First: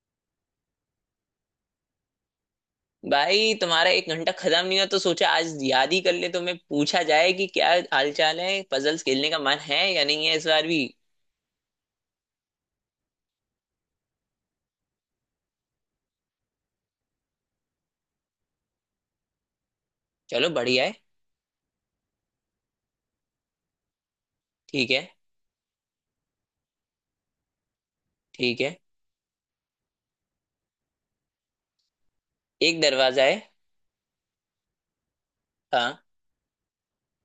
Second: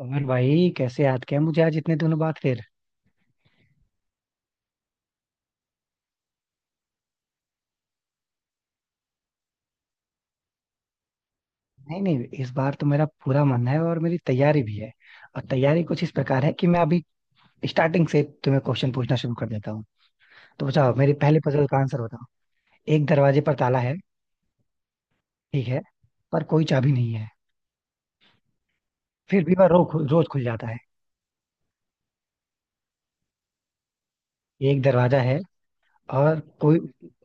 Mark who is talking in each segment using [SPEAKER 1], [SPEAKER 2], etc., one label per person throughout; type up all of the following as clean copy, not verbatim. [SPEAKER 1] और भाई, कैसे याद किया मुझे आज इतने दिनों बाद फिर?
[SPEAKER 2] भाई तुम्हारा एक घंटा खत्म नहीं हुआ तो सोचा आज याद ही कर ले, तुम्हें पूछा जाए कि क्या हालचाल है, पजल्स खेलने का मन है या नहीं है इस बार भी।
[SPEAKER 1] नहीं, नहीं, इस बार तो मेरा पूरा मन है और मेरी तैयारी भी है। और तैयारी कुछ इस प्रकार है कि मैं अभी स्टार्टिंग से तुम्हें क्वेश्चन पूछना शुरू कर देता हूँ।
[SPEAKER 2] चलो
[SPEAKER 1] तो
[SPEAKER 2] बढ़िया
[SPEAKER 1] बताओ,
[SPEAKER 2] है।
[SPEAKER 1] मेरी पहले पजल का आंसर बताओ। एक दरवाजे पर ताला है।
[SPEAKER 2] ठीक है।
[SPEAKER 1] ठीक है। पर कोई चाबी नहीं है।
[SPEAKER 2] ठीक है।
[SPEAKER 1] फिर भी वह रोज खुल जाता है।
[SPEAKER 2] एक दरवाजा है।
[SPEAKER 1] एक दरवाजा है।
[SPEAKER 2] हाँ।
[SPEAKER 1] और कोई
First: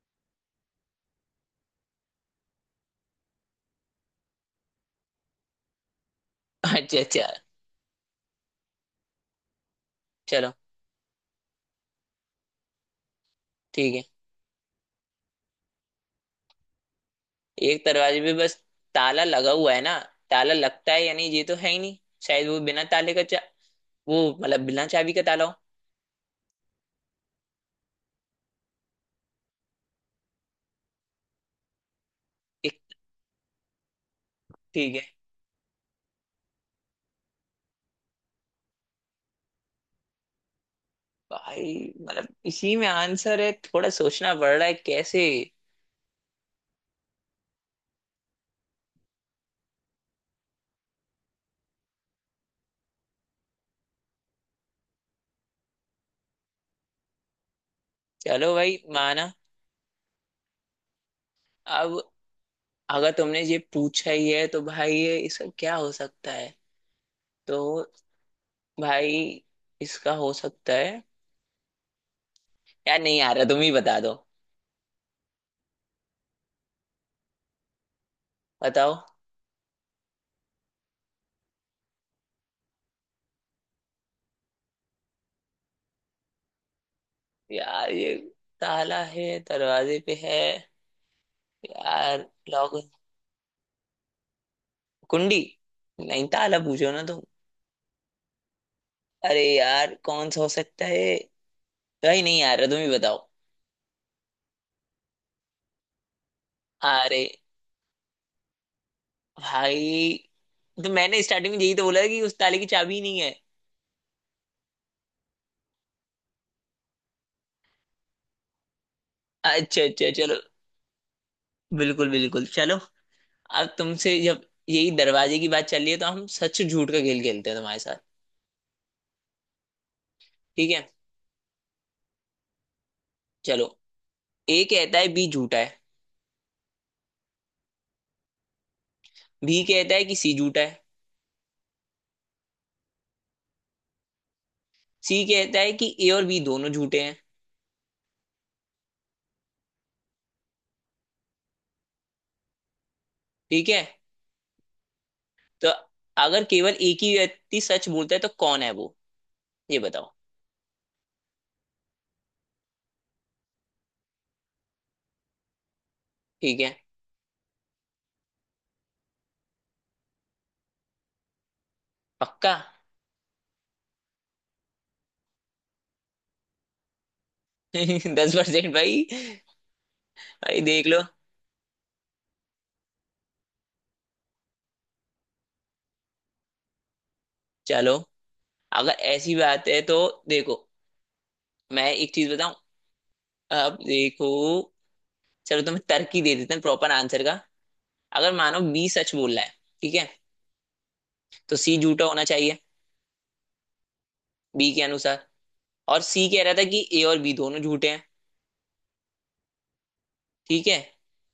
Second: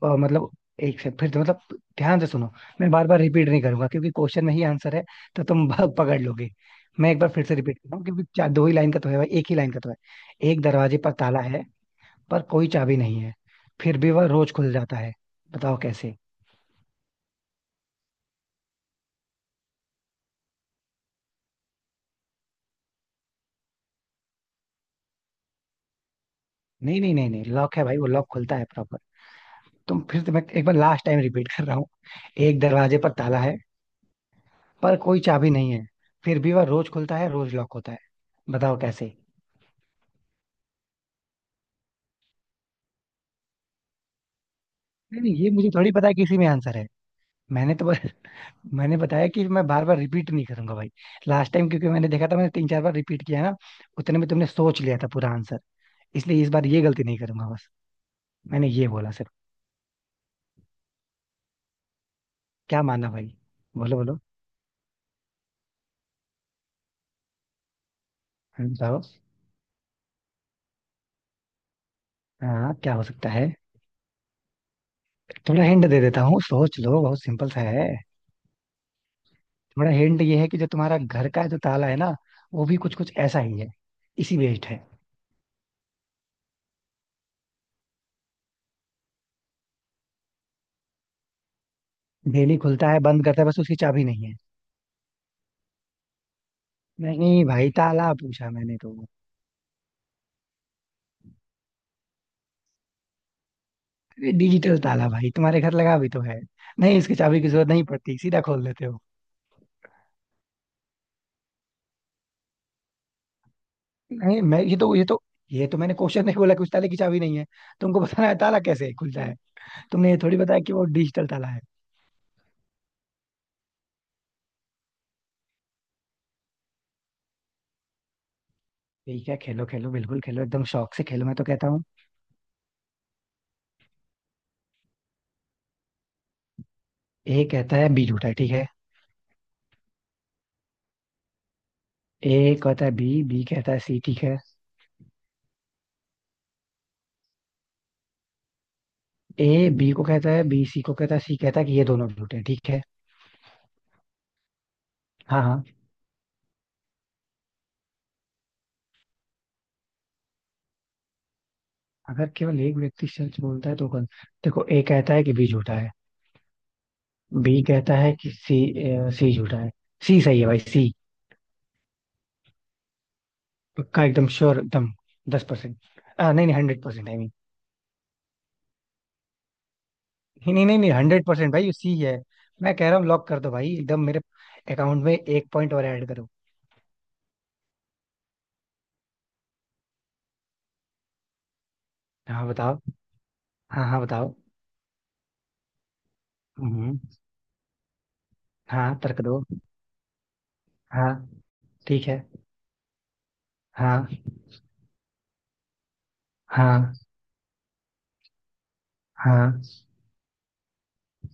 [SPEAKER 1] मतलब। एक से फिर तो मतलब। ध्यान से सुनो। मैं बार बार रिपीट नहीं करूंगा क्योंकि क्वेश्चन में ही आंसर है। तो तुम भाग पकड़ लोगे।
[SPEAKER 2] अच्छा
[SPEAKER 1] मैं एक
[SPEAKER 2] अच्छा।
[SPEAKER 1] बार फिर से रिपीट कर रहा हूँ, क्योंकि चार दो ही लाइन का तो है भाई, एक ही लाइन का तो है।
[SPEAKER 2] चलो
[SPEAKER 1] एक दरवाजे पर ताला है। पर कोई चाबी नहीं है।
[SPEAKER 2] ठीक
[SPEAKER 1] फिर
[SPEAKER 2] है।
[SPEAKER 1] भी वह रोज खुल जाता है। बताओ कैसे?
[SPEAKER 2] एक दरवाजे पे बस ताला लगा हुआ है ना। ताला लगता है या नहीं ये तो है ही नहीं। शायद वो बिना ताले का चा वो मतलब बिना चाबी का ताला हो।
[SPEAKER 1] नहीं, नहीं, नहीं, नहीं, लॉक है भाई। वो लॉक खुलता है प्रॉपर। तुम फिर से, मैं एक बार लास्ट टाइम रिपीट कर रहा हूँ। एक
[SPEAKER 2] एक।
[SPEAKER 1] दरवाजे पर ताला है।
[SPEAKER 2] ठीक
[SPEAKER 1] पर
[SPEAKER 2] है।
[SPEAKER 1] कोई चाबी नहीं है। फिर भी वह रोज खुलता है, रोज लॉक होता है। बताओ कैसे?
[SPEAKER 2] भाई मतलब इसी में आंसर है, थोड़ा सोचना पड़ रहा है कैसे।
[SPEAKER 1] नहीं, नहीं, ये मुझे थोड़ी पता है कि इसी में आंसर है। मैंने तो बस। मैंने बताया कि मैं बार बार रिपीट नहीं करूंगा भाई। लास्ट टाइम, क्योंकि मैंने देखा था मैंने तीन चार बार रिपीट किया ना। उतने में तुमने सोच लिया था पूरा आंसर। इसलिए इस बार ये गलती नहीं करूंगा बस।
[SPEAKER 2] चलो
[SPEAKER 1] मैंने
[SPEAKER 2] भाई
[SPEAKER 1] ये बोला
[SPEAKER 2] माना।
[SPEAKER 1] सिर्फ।
[SPEAKER 2] अब
[SPEAKER 1] क्या माना
[SPEAKER 2] अगर
[SPEAKER 1] भाई?
[SPEAKER 2] तुमने ये
[SPEAKER 1] बोलो,
[SPEAKER 2] पूछा
[SPEAKER 1] बोलो।
[SPEAKER 2] ही है तो भाई ये इसका क्या हो सकता है। तो
[SPEAKER 1] बताओ।
[SPEAKER 2] भाई इसका हो सकता है।
[SPEAKER 1] हाँ, क्या
[SPEAKER 2] यार
[SPEAKER 1] हो
[SPEAKER 2] नहीं
[SPEAKER 1] सकता
[SPEAKER 2] आ रहा,
[SPEAKER 1] है?
[SPEAKER 2] तुम ही बता दो।
[SPEAKER 1] थोड़ा हिंट दे देता हूँ, सोच लो, बहुत सिंपल सा है।
[SPEAKER 2] बताओ।
[SPEAKER 1] थोड़ा हिंट ये है कि जो तुम्हारा घर का, जो ताला है ना। वो भी कुछ कुछ ऐसा ही है। इसी बेस्ड है।
[SPEAKER 2] यार ये ताला है दरवाजे पे है। यार
[SPEAKER 1] डेली
[SPEAKER 2] लॉक।
[SPEAKER 1] खुलता है, बंद करता है, बस उसकी चाबी नहीं है।
[SPEAKER 2] कुंडी। नहीं ताला पूछो ना तुम।
[SPEAKER 1] नहीं भाई, ताला पूछा मैंने तो।
[SPEAKER 2] अरे यार कौन सा हो सकता है। भाई नहीं आ रहा, तुम ही बताओ।
[SPEAKER 1] ये डिजिटल ताला भाई तुम्हारे घर लगा भी तो है। नहीं, इसकी
[SPEAKER 2] अरे
[SPEAKER 1] चाबी की जरूरत नहीं पड़ती, सीधा खोल लेते हो।
[SPEAKER 2] भाई तो मैंने स्टार्टिंग में यही तो बोला था कि उस ताले की चाबी ही नहीं है।
[SPEAKER 1] नहीं, मैं ये तो। ये तो मैंने क्वेश्चन नहीं बोला कि उस ताले की चाबी नहीं है। तुमको बताना है ताला कैसे खुलता है।
[SPEAKER 2] अच्छा
[SPEAKER 1] तुमने
[SPEAKER 2] अच्छा
[SPEAKER 1] ये थोड़ी
[SPEAKER 2] चलो।
[SPEAKER 1] बताया कि वो डिजिटल ताला है।
[SPEAKER 2] बिल्कुल बिल्कुल चलो। अब तुमसे जब यही दरवाजे की बात चल रही है तो हम सच झूठ का खेल खेलते हैं तुम्हारे साथ।
[SPEAKER 1] ठीक है, खेलो खेलो, बिल्कुल खेलो, एकदम
[SPEAKER 2] ठीक है
[SPEAKER 1] शौक से खेलो, मैं तो कहता हूँ।
[SPEAKER 2] चलो। ए कहता है बी झूठा है।
[SPEAKER 1] ए कहता है बी झूठा है। ठीक है।
[SPEAKER 2] बी कहता है कि सी झूठा है।
[SPEAKER 1] ए कहता है बी, बी कहता है सी। ठीक है।
[SPEAKER 2] सी कहता है कि ए और बी दोनों झूठे हैं।
[SPEAKER 1] ए बी को कहता है, बी सी को कहता है, सी कहता है कि ये दोनों झूठे हैं। ठीक है।
[SPEAKER 2] ठीक है,
[SPEAKER 1] हाँ, हाँ।
[SPEAKER 2] तो अगर केवल एक ही व्यक्ति सच बोलता है तो कौन है वो, ये बताओ।
[SPEAKER 1] अगर केवल एक व्यक्ति सच बोलता है तो कौन? देखो, ए कहता है कि बी झूठा है।
[SPEAKER 2] ठीक है।
[SPEAKER 1] बी कहता है कि सी। सी झूठा है। सी सही है भाई, सी।
[SPEAKER 2] पक्का।
[SPEAKER 1] पक्का, एकदम श्योर, एकदम। 10%। नहीं, नहीं, 100%, आई मीन।
[SPEAKER 2] 10% भाई।
[SPEAKER 1] नहीं,
[SPEAKER 2] भाई
[SPEAKER 1] नहीं, नहीं,
[SPEAKER 2] देख
[SPEAKER 1] नहीं,
[SPEAKER 2] लो।
[SPEAKER 1] 100% भाई, सी है। मैं कह रहा हूँ लॉक कर दो भाई, एकदम मेरे। अकाउंट में एक पॉइंट और ऐड करो।
[SPEAKER 2] चलो अगर ऐसी बात है तो देखो मैं एक चीज
[SPEAKER 1] हाँ,
[SPEAKER 2] बताऊं।
[SPEAKER 1] बताओ।
[SPEAKER 2] अब
[SPEAKER 1] हाँ, हाँ,
[SPEAKER 2] देखो।
[SPEAKER 1] बताओ।
[SPEAKER 2] चलो तुम्हें तर्क ही दे देते हैं प्रॉपर
[SPEAKER 1] हम्म।
[SPEAKER 2] आंसर का। अगर मानो बी
[SPEAKER 1] हाँ,
[SPEAKER 2] सच
[SPEAKER 1] तर्क
[SPEAKER 2] बोल
[SPEAKER 1] दो।
[SPEAKER 2] रहा है, ठीक है,
[SPEAKER 1] हाँ।
[SPEAKER 2] तो सी झूठा
[SPEAKER 1] ठीक है।
[SPEAKER 2] होना चाहिए
[SPEAKER 1] हाँ।
[SPEAKER 2] बी के अनुसार। और सी कह रहा था कि
[SPEAKER 1] हाँ।
[SPEAKER 2] ए और बी दोनों झूठे हैं।
[SPEAKER 1] हाँ।
[SPEAKER 2] ठीक है।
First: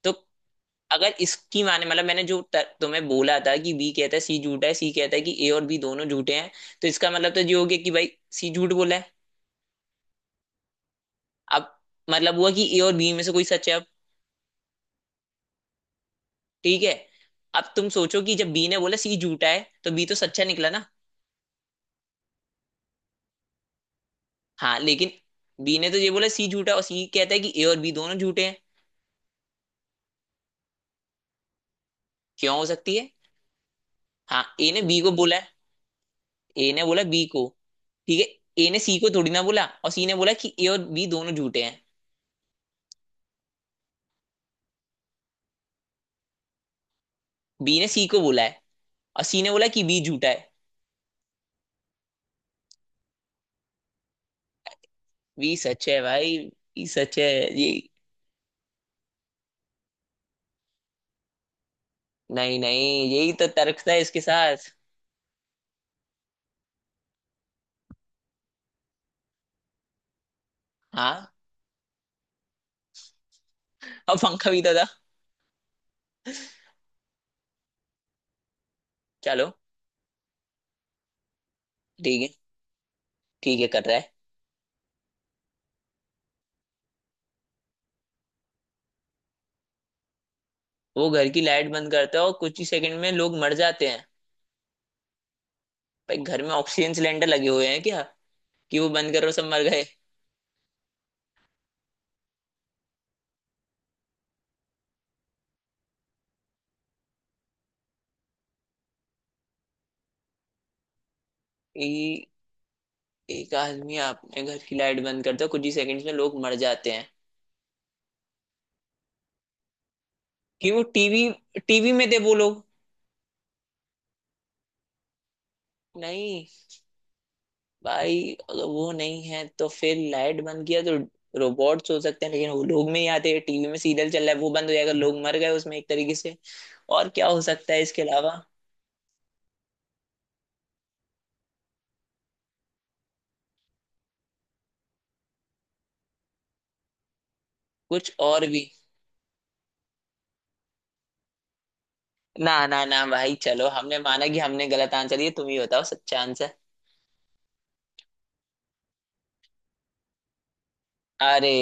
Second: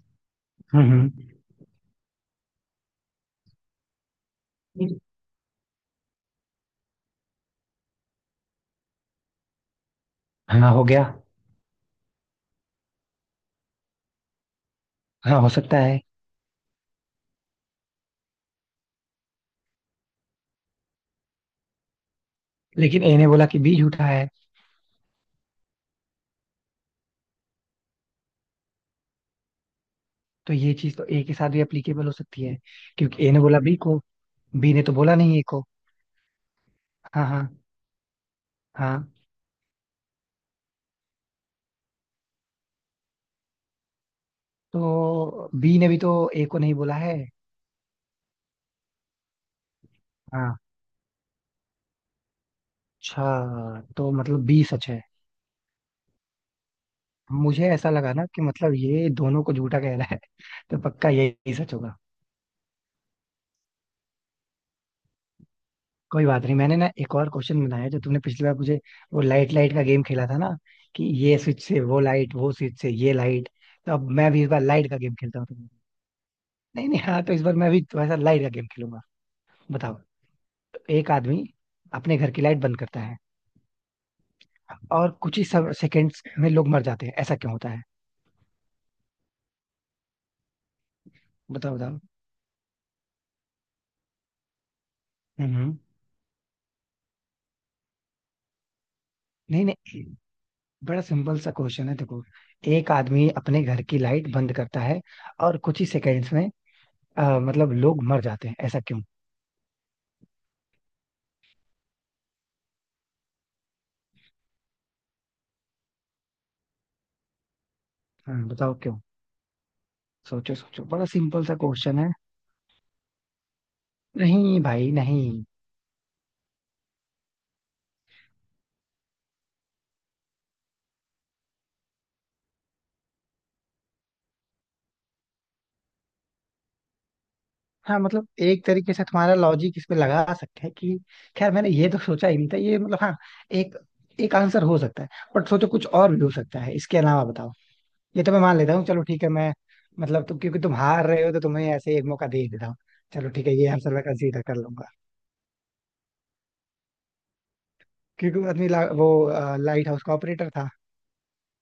[SPEAKER 2] तो
[SPEAKER 1] हम्म।
[SPEAKER 2] अगर इसकी माने, मतलब मैंने जो तुम्हें बोला था कि बी कहता है सी झूठा है, सी
[SPEAKER 1] हम्म।
[SPEAKER 2] कहता है कि ए और बी दोनों झूठे हैं। तो इसका मतलब तो ये हो गया कि भाई सी झूठ बोला है।
[SPEAKER 1] हाँ, हो गया।
[SPEAKER 2] अब मतलब हुआ कि ए और बी में से कोई सच है अब।
[SPEAKER 1] हाँ, हो सकता है।
[SPEAKER 2] ठीक है। अब तुम सोचो कि जब बी ने बोला सी झूठा है, तो बी तो सच्चा निकला ना।
[SPEAKER 1] लेकिन ए ने बोला कि बी झूठा है।
[SPEAKER 2] हाँ लेकिन बी ने तो ये बोला सी झूठा है और सी कहता है कि ए और बी दोनों झूठे हैं।
[SPEAKER 1] तो ये चीज तो ए के साथ भी एप्लीकेबल हो सकती
[SPEAKER 2] क्यों
[SPEAKER 1] है।
[SPEAKER 2] हो सकती है।
[SPEAKER 1] क्योंकि ए ने बोला बी को।
[SPEAKER 2] हाँ ए
[SPEAKER 1] बी
[SPEAKER 2] ने
[SPEAKER 1] ने तो
[SPEAKER 2] बी को
[SPEAKER 1] बोला
[SPEAKER 2] बोला
[SPEAKER 1] नहीं ए
[SPEAKER 2] है।
[SPEAKER 1] को।
[SPEAKER 2] ए ने बोला बी
[SPEAKER 1] हाँ,
[SPEAKER 2] को।
[SPEAKER 1] हाँ।
[SPEAKER 2] ठीक है, ए ने सी को
[SPEAKER 1] हाँ,
[SPEAKER 2] थोड़ी ना बोला, और सी ने बोला कि ए और बी दोनों झूठे हैं।
[SPEAKER 1] तो बी ने भी तो ए को नहीं बोला है।
[SPEAKER 2] बी ने सी को बोला है और सी ने बोला कि बी झूठा है।
[SPEAKER 1] हाँ। अच्छा, तो मतलब बी सच है।
[SPEAKER 2] बी सच है भाई। बी सच है।
[SPEAKER 1] मुझे
[SPEAKER 2] ये
[SPEAKER 1] ऐसा लगा ना कि मतलब ये दोनों को झूठा कह रहा है तो पक्का यही सच होगा।
[SPEAKER 2] नहीं नहीं यही तो तर्क था इसके साथ।
[SPEAKER 1] कोई बात नहीं, मैंने ना एक और क्वेश्चन बनाया जो तुमने पिछली बार मुझे। वो लाइट लाइट का गेम खेला था ना। कि
[SPEAKER 2] हाँ।
[SPEAKER 1] ये स्विच से वो लाइट, वो स्विच से ये लाइट। तो अब
[SPEAKER 2] और
[SPEAKER 1] मैं भी इस
[SPEAKER 2] पंखा भी
[SPEAKER 1] बार
[SPEAKER 2] तो था।
[SPEAKER 1] लाइट का गेम खेलता हूँ तुमसे। नहीं, नहीं, हाँ, तो इस बार मैं भी थोड़ा सा लाइट का गेम खेलूंगा।
[SPEAKER 2] चलो।
[SPEAKER 1] बताओ। तो एक आदमी अपने
[SPEAKER 2] ठीक
[SPEAKER 1] घर
[SPEAKER 2] है।
[SPEAKER 1] की लाइट बंद करता है,
[SPEAKER 2] ठीक है कर रहा है।
[SPEAKER 1] और कुछ ही सेकंड्स में लोग मर जाते हैं। ऐसा क्यों होता है?
[SPEAKER 2] वो घर की लाइट
[SPEAKER 1] बताओ,
[SPEAKER 2] बंद
[SPEAKER 1] बताओ।
[SPEAKER 2] करता है और कुछ ही सेकंड में लोग मर जाते हैं।
[SPEAKER 1] हम्म।
[SPEAKER 2] भाई घर में ऑक्सीजन सिलेंडर लगे हुए हैं क्या कि वो बंद करो सब मर
[SPEAKER 1] नहीं,
[SPEAKER 2] गए।
[SPEAKER 1] नहीं, बड़ा सिंपल सा क्वेश्चन है, देखो। एक आदमी अपने घर की लाइट बंद करता है। और कुछ ही सेकंड्स में मतलब लोग मर जाते हैं। ऐसा क्यों?
[SPEAKER 2] ई, एक आदमी अपने घर की लाइट बंद करता है, कुछ ही सेकंड्स में लोग मर जाते हैं।
[SPEAKER 1] हाँ, बताओ क्यों? सोचो,
[SPEAKER 2] कि वो
[SPEAKER 1] सोचो, बड़ा
[SPEAKER 2] टीवी
[SPEAKER 1] सिंपल सा
[SPEAKER 2] टीवी
[SPEAKER 1] क्वेश्चन
[SPEAKER 2] में
[SPEAKER 1] है।
[SPEAKER 2] थे वो लोग।
[SPEAKER 1] नहीं भाई, नहीं।
[SPEAKER 2] नहीं भाई, अगर वो नहीं है तो फिर लाइट बंद किया तो रोबोट्स हो सकते हैं, लेकिन वो लोग में ही आते हैं। टीवी में सीरियल चल रहा है, वो बंद हो जाएगा, लोग मर गए उसमें एक तरीके से। और क्या हो सकता है
[SPEAKER 1] हाँ,
[SPEAKER 2] इसके
[SPEAKER 1] मतलब
[SPEAKER 2] अलावा।
[SPEAKER 1] एक तरीके से तुम्हारा लॉजिक इस पे लगा सकते हैं कि। खैर मैंने ये तो सोचा ही नहीं था ये, मतलब, हाँ। एक एक आंसर हो सकता है। बट सोचो कुछ और भी हो सकता है इसके अलावा, बताओ।
[SPEAKER 2] कुछ
[SPEAKER 1] ये तो मैं
[SPEAKER 2] और
[SPEAKER 1] मान
[SPEAKER 2] भी।
[SPEAKER 1] लेता हूँ, चलो ठीक है, मैं। मतलब तुम क्योंकि तुम हार रहे हो, तो तुम्हें ऐसे ही एक मौका दे ही
[SPEAKER 2] ना
[SPEAKER 1] देता हूँ।
[SPEAKER 2] ना ना
[SPEAKER 1] चलो
[SPEAKER 2] भाई,
[SPEAKER 1] ठीक है, ये
[SPEAKER 2] चलो
[SPEAKER 1] आंसर
[SPEAKER 2] हमने
[SPEAKER 1] मैं
[SPEAKER 2] माना कि
[SPEAKER 1] कंसीडर कर
[SPEAKER 2] हमने
[SPEAKER 1] लूंगा।
[SPEAKER 2] गलत आंसर दिया, तुम ही बताओ सच्चा आंसर।
[SPEAKER 1] क्योंकि वो आदमी वो लाइट हाउस का ऑपरेटर था।
[SPEAKER 2] अरे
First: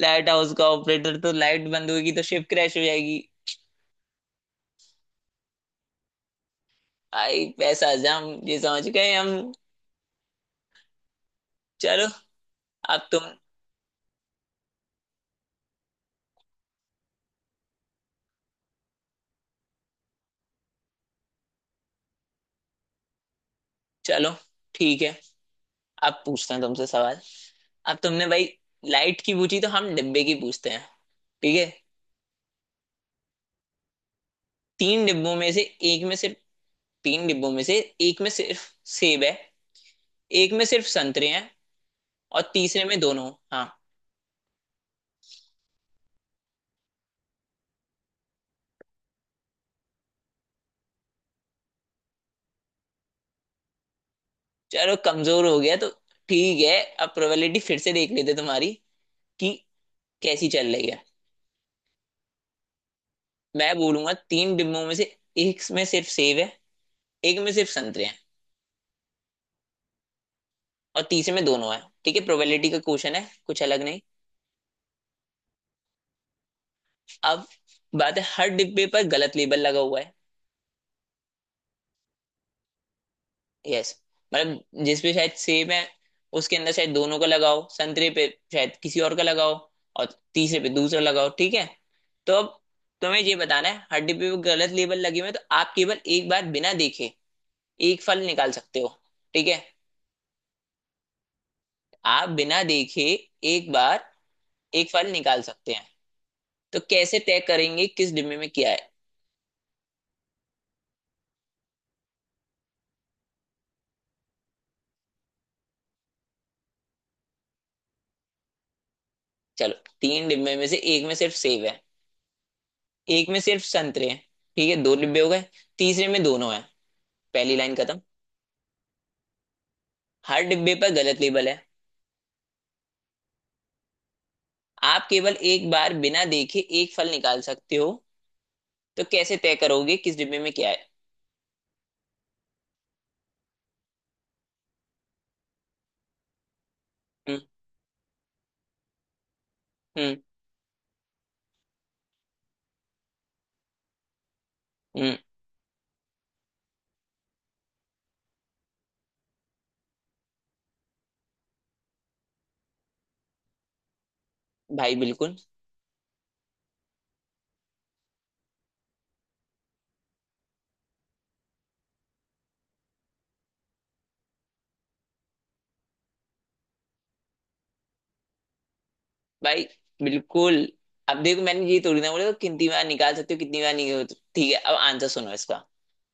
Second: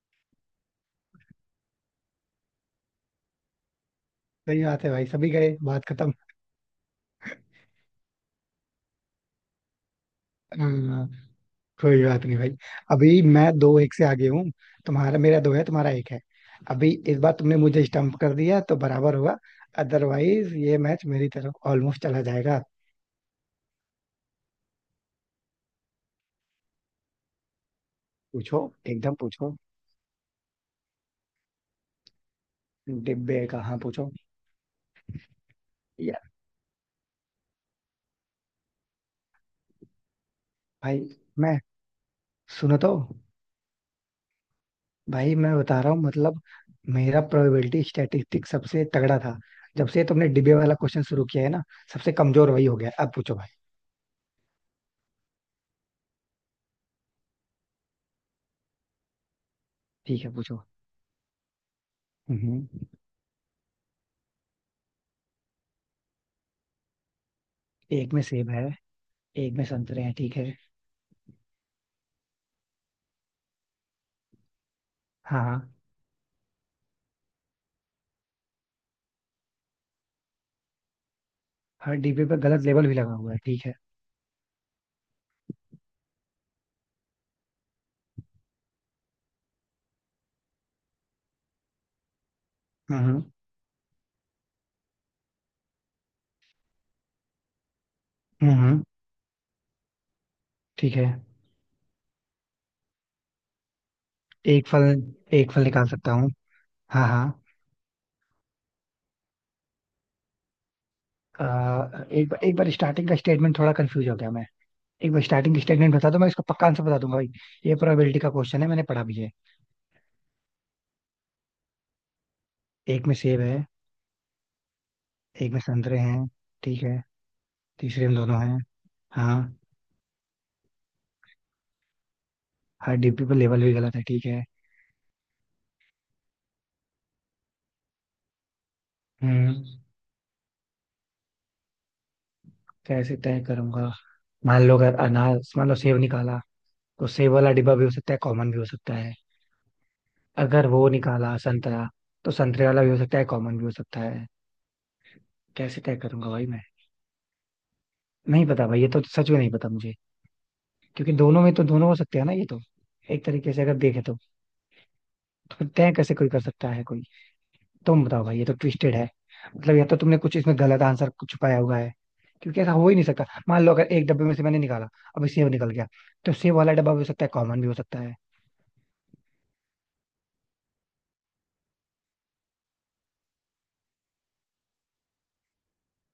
[SPEAKER 2] लाइट हाउस का ऑपरेटर तो, लाइट बंद होगी तो शिप क्रैश हो जाएगी।
[SPEAKER 1] सही बात है भाई, सभी गए, बात खत्म।
[SPEAKER 2] भाई पैसा जम, ये समझ गए हम।
[SPEAKER 1] हाँ। कोई
[SPEAKER 2] चलो।
[SPEAKER 1] बात नहीं भाई।
[SPEAKER 2] अब
[SPEAKER 1] अभी
[SPEAKER 2] तुम
[SPEAKER 1] मैं दो एक से आगे हूँ। तुम्हारा मेरा दो है, तुम्हारा एक है। अभी इस बार तुमने मुझे स्टम्प कर दिया तो बराबर हुआ। अदरवाइज ये मैच मेरी तरफ ऑलमोस्ट चला जाएगा।
[SPEAKER 2] चलो ठीक है, अब पूछते हैं तुमसे सवाल। अब तुमने भाई
[SPEAKER 1] पूछो। एकदम
[SPEAKER 2] लाइट की
[SPEAKER 1] पूछो।
[SPEAKER 2] पूछी, तो हम डिब्बे की पूछते हैं। ठीक है।
[SPEAKER 1] डिब्बे का, हाँ, पूछो।
[SPEAKER 2] तीन डिब्बों में से एक में
[SPEAKER 1] यार।
[SPEAKER 2] सिर्फ तीन डिब्बों में से एक में सिर्फ सेब है, एक में सिर्फ
[SPEAKER 1] भाई,
[SPEAKER 2] संतरे हैं,
[SPEAKER 1] मैं।
[SPEAKER 2] और
[SPEAKER 1] सुनो
[SPEAKER 2] तीसरे
[SPEAKER 1] तो।
[SPEAKER 2] में दोनों। हाँ।
[SPEAKER 1] भाई मैं बता रहा हूँ, मतलब। मेरा प्रोबेबिलिटी स्टैटिस्टिक्स सबसे तगड़ा था। जब से तुमने डिबे वाला क्वेश्चन शुरू किया है ना। सबसे कमजोर वही हो गया है। अब पूछो भाई।
[SPEAKER 2] चलो कमजोर हो गया तो ठीक है, अब प्रोबेबिलिटी फिर से देख लेते तुम्हारी कि
[SPEAKER 1] ठीक है,
[SPEAKER 2] कैसी
[SPEAKER 1] पूछो।
[SPEAKER 2] चल रही है।
[SPEAKER 1] हम्म।
[SPEAKER 2] मैं बोलूंगा तीन डिब्बों में से एक में सिर्फ सेब है, एक में सिर्फ संतरे
[SPEAKER 1] एक
[SPEAKER 2] हैं,
[SPEAKER 1] में सेब है। एक में संतरे हैं। ठीक है।
[SPEAKER 2] और तीसरे में दोनों है। ठीक है, प्रोबेबिलिटी का क्वेश्चन है कुछ अलग नहीं।
[SPEAKER 1] हाँ, हाँ।
[SPEAKER 2] अब बात है, हर डिब्बे पर गलत लेबल लगा हुआ है।
[SPEAKER 1] हर डिब्बे पे गलत लेबल भी लगा हुआ है। ठीक है।
[SPEAKER 2] यस, मतलब जिस पे शायद सेब है, उसके अंदर शायद दोनों का लगाओ, संतरे पे शायद किसी और का लगाओ, और तीसरे पे दूसरा लगाओ। ठीक है। तो अब तुम्हें
[SPEAKER 1] हम्म,
[SPEAKER 2] ये बताना है, हर डिब्बे पे गलत लेबल लगे हुए हैं, तो आप केवल एक बार बिना देखे एक फल निकाल सकते
[SPEAKER 1] हम्म।
[SPEAKER 2] हो। ठीक है।
[SPEAKER 1] ठीक है।
[SPEAKER 2] आप बिना देखे एक बार
[SPEAKER 1] एक फल।
[SPEAKER 2] एक फल निकाल
[SPEAKER 1] एक फल
[SPEAKER 2] सकते हैं,
[SPEAKER 1] निकाल सकता हूँ।
[SPEAKER 2] तो
[SPEAKER 1] हाँ,
[SPEAKER 2] कैसे
[SPEAKER 1] हाँ।
[SPEAKER 2] तय करेंगे किस डिब्बे में क्या है।
[SPEAKER 1] एक बार स्टार्टिंग का स्टेटमेंट थोड़ा कंफ्यूज हो गया मैं। एक बार स्टार्टिंग स्टेटमेंट बता दो, मैं इसका पक्का आंसर बता दूंगा भाई। ये प्रोबेबिलिटी का क्वेश्चन है, मैंने पढ़ा भी है।
[SPEAKER 2] चलो, तीन डिब्बे में से एक में सिर्फ सेब है,
[SPEAKER 1] एक में
[SPEAKER 2] एक में
[SPEAKER 1] सेब
[SPEAKER 2] सिर्फ
[SPEAKER 1] है।
[SPEAKER 2] संतरे हैं, ठीक है दो डिब्बे हो गए,
[SPEAKER 1] एक में संतरे
[SPEAKER 2] तीसरे में
[SPEAKER 1] हैं।
[SPEAKER 2] दोनों है।
[SPEAKER 1] ठीक है।
[SPEAKER 2] पहली लाइन खत्म।
[SPEAKER 1] तीसरे में दोनों हैं। हाँ।
[SPEAKER 2] हर डिब्बे पर गलत लेबल है।
[SPEAKER 1] हर डिब्बे पर लेबल भी गलत है। ठीक है।
[SPEAKER 2] आप केवल एक बार बिना देखे एक फल निकाल सकते हो, तो कैसे तय
[SPEAKER 1] हम्म।
[SPEAKER 2] करोगे किस डिब्बे में क्या है।
[SPEAKER 1] कैसे तय करूंगा? मान लो, अगर अनार, मान लो सेब निकाला। तो सेब
[SPEAKER 2] हम्म।
[SPEAKER 1] वाला डिब्बा भी हो सकता है, कॉमन भी हो सकता है।
[SPEAKER 2] हम्म।
[SPEAKER 1] अगर वो निकाला संतरा। तो संतरे वाला भी हो सकता है, कॉमन भी हो सकता है।
[SPEAKER 2] हम्म।
[SPEAKER 1] कैसे तय करूंगा भाई मैं? नहीं पता भाई, ये तो सच में नहीं पता मुझे। क्योंकि दोनों में तो दोनों हो सकते हैं ना, ये तो। एक तरीके से अगर देखे तो।
[SPEAKER 2] भाई बिल्कुल।
[SPEAKER 1] तो तय कैसे कोई कर सकता है, कोई? तुम बताओ भाई, ये तो ट्विस्टेड है। मतलब या तो तुमने कुछ इसमें गलत आंसर छुपाया हुआ है। क्योंकि ऐसा हो ही नहीं सकता, मान लो अगर एक डब्बे में से मैंने निकाला। अब सेब निकल गया। तो सेब वाला डब्बा भी हो सकता है, कॉमन भी हो सकता है।
[SPEAKER 2] भाई बिल्कुल। अब देखो मैंने ये थोड़ी ना बोला तो कितनी बार निकाल सकते हो कितनी बार नहीं। ठीक है, अब आंसर सुनो इसका।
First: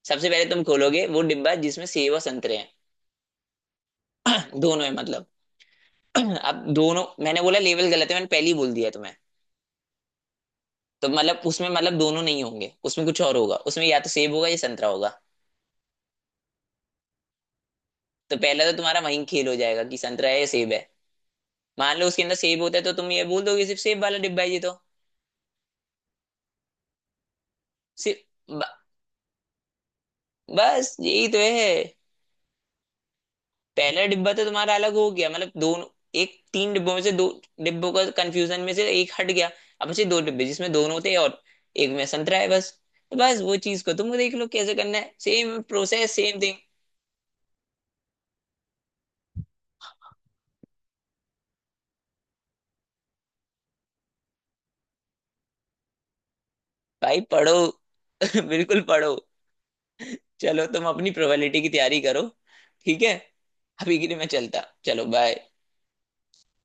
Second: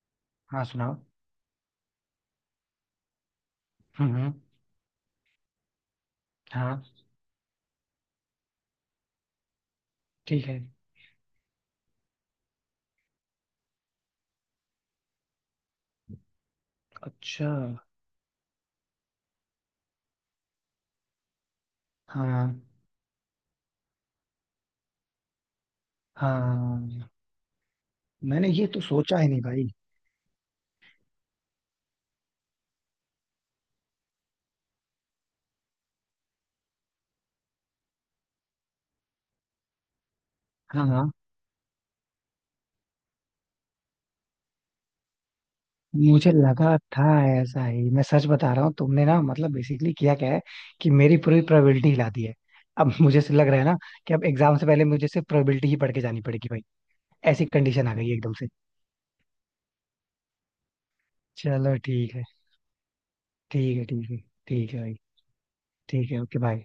[SPEAKER 2] सबसे पहले तुम
[SPEAKER 1] हाँ, सुनाओ।
[SPEAKER 2] खोलोगे वो डिब्बा जिसमें सेब और संतरे हैं।
[SPEAKER 1] हम्म, हम्म।
[SPEAKER 2] दोनों है मतलब। अब
[SPEAKER 1] हाँ।
[SPEAKER 2] दोनों, मैंने बोला लेवल गलत है, मैंने पहले ही बोल दिया तुम्हें।
[SPEAKER 1] ठीक है।
[SPEAKER 2] तो मतलब उसमें, मतलब दोनों नहीं होंगे उसमें, कुछ और होगा उसमें, या तो सेब होगा या संतरा होगा।
[SPEAKER 1] अच्छा।
[SPEAKER 2] तो पहला तो तुम्हारा वहीं खेल हो जाएगा कि संतरा है या सेब है। मान लो उसके अंदर
[SPEAKER 1] हाँ,
[SPEAKER 2] सेब होता है तो तुम ये बोल दोगे सिर्फ सेब वाला डिब्बा है ये तो।
[SPEAKER 1] हाँ।
[SPEAKER 2] सिर्फ
[SPEAKER 1] मैंने
[SPEAKER 2] ब-
[SPEAKER 1] ये तो सोचा ही नहीं भाई।
[SPEAKER 2] बस यही तो है। पहला डिब्बा तो तुम्हारा अलग हो गया, मतलब दोनों, एक तीन डिब्बों में से दो डिब्बों का कंफ्यूजन में से एक हट गया। अब बचे दो डिब्बे जिसमें
[SPEAKER 1] हाँ,
[SPEAKER 2] दोनों
[SPEAKER 1] हाँ।
[SPEAKER 2] थे और एक में संतरा है बस। तो बस वो चीज को तुम देख लो कैसे करना है, सेम प्रोसेस
[SPEAKER 1] मुझे
[SPEAKER 2] सेम थिंग।
[SPEAKER 1] लगा था। ऐसा ही मैं, सच बता रहा हूँ तुमने ना, मतलब बेसिकली किया क्या है। कि मेरी पूरी प्रोबेबिलिटी हिला दी है। अब मुझे से लग रहा है ना। कि अब एग्जाम से पहले मुझे सिर्फ प्रोबेबिलिटी ही पढ़ के जानी पड़ेगी भाई।
[SPEAKER 2] भाई
[SPEAKER 1] ऐसी
[SPEAKER 2] पढ़ो।
[SPEAKER 1] कंडीशन आ गई है एकदम से।
[SPEAKER 2] बिल्कुल पढ़ो। चलो तुम अपनी प्रोबेबिलिटी की
[SPEAKER 1] चलो,
[SPEAKER 2] तैयारी
[SPEAKER 1] ठीक
[SPEAKER 2] करो।
[SPEAKER 1] है।
[SPEAKER 2] ठीक है।
[SPEAKER 1] ठीक है,
[SPEAKER 2] अभी के
[SPEAKER 1] ठीक
[SPEAKER 2] लिए
[SPEAKER 1] है।
[SPEAKER 2] मैं चलता,
[SPEAKER 1] ठीक है भाई।
[SPEAKER 2] चलो बाय।
[SPEAKER 1] ठीक है, ओके, बाय।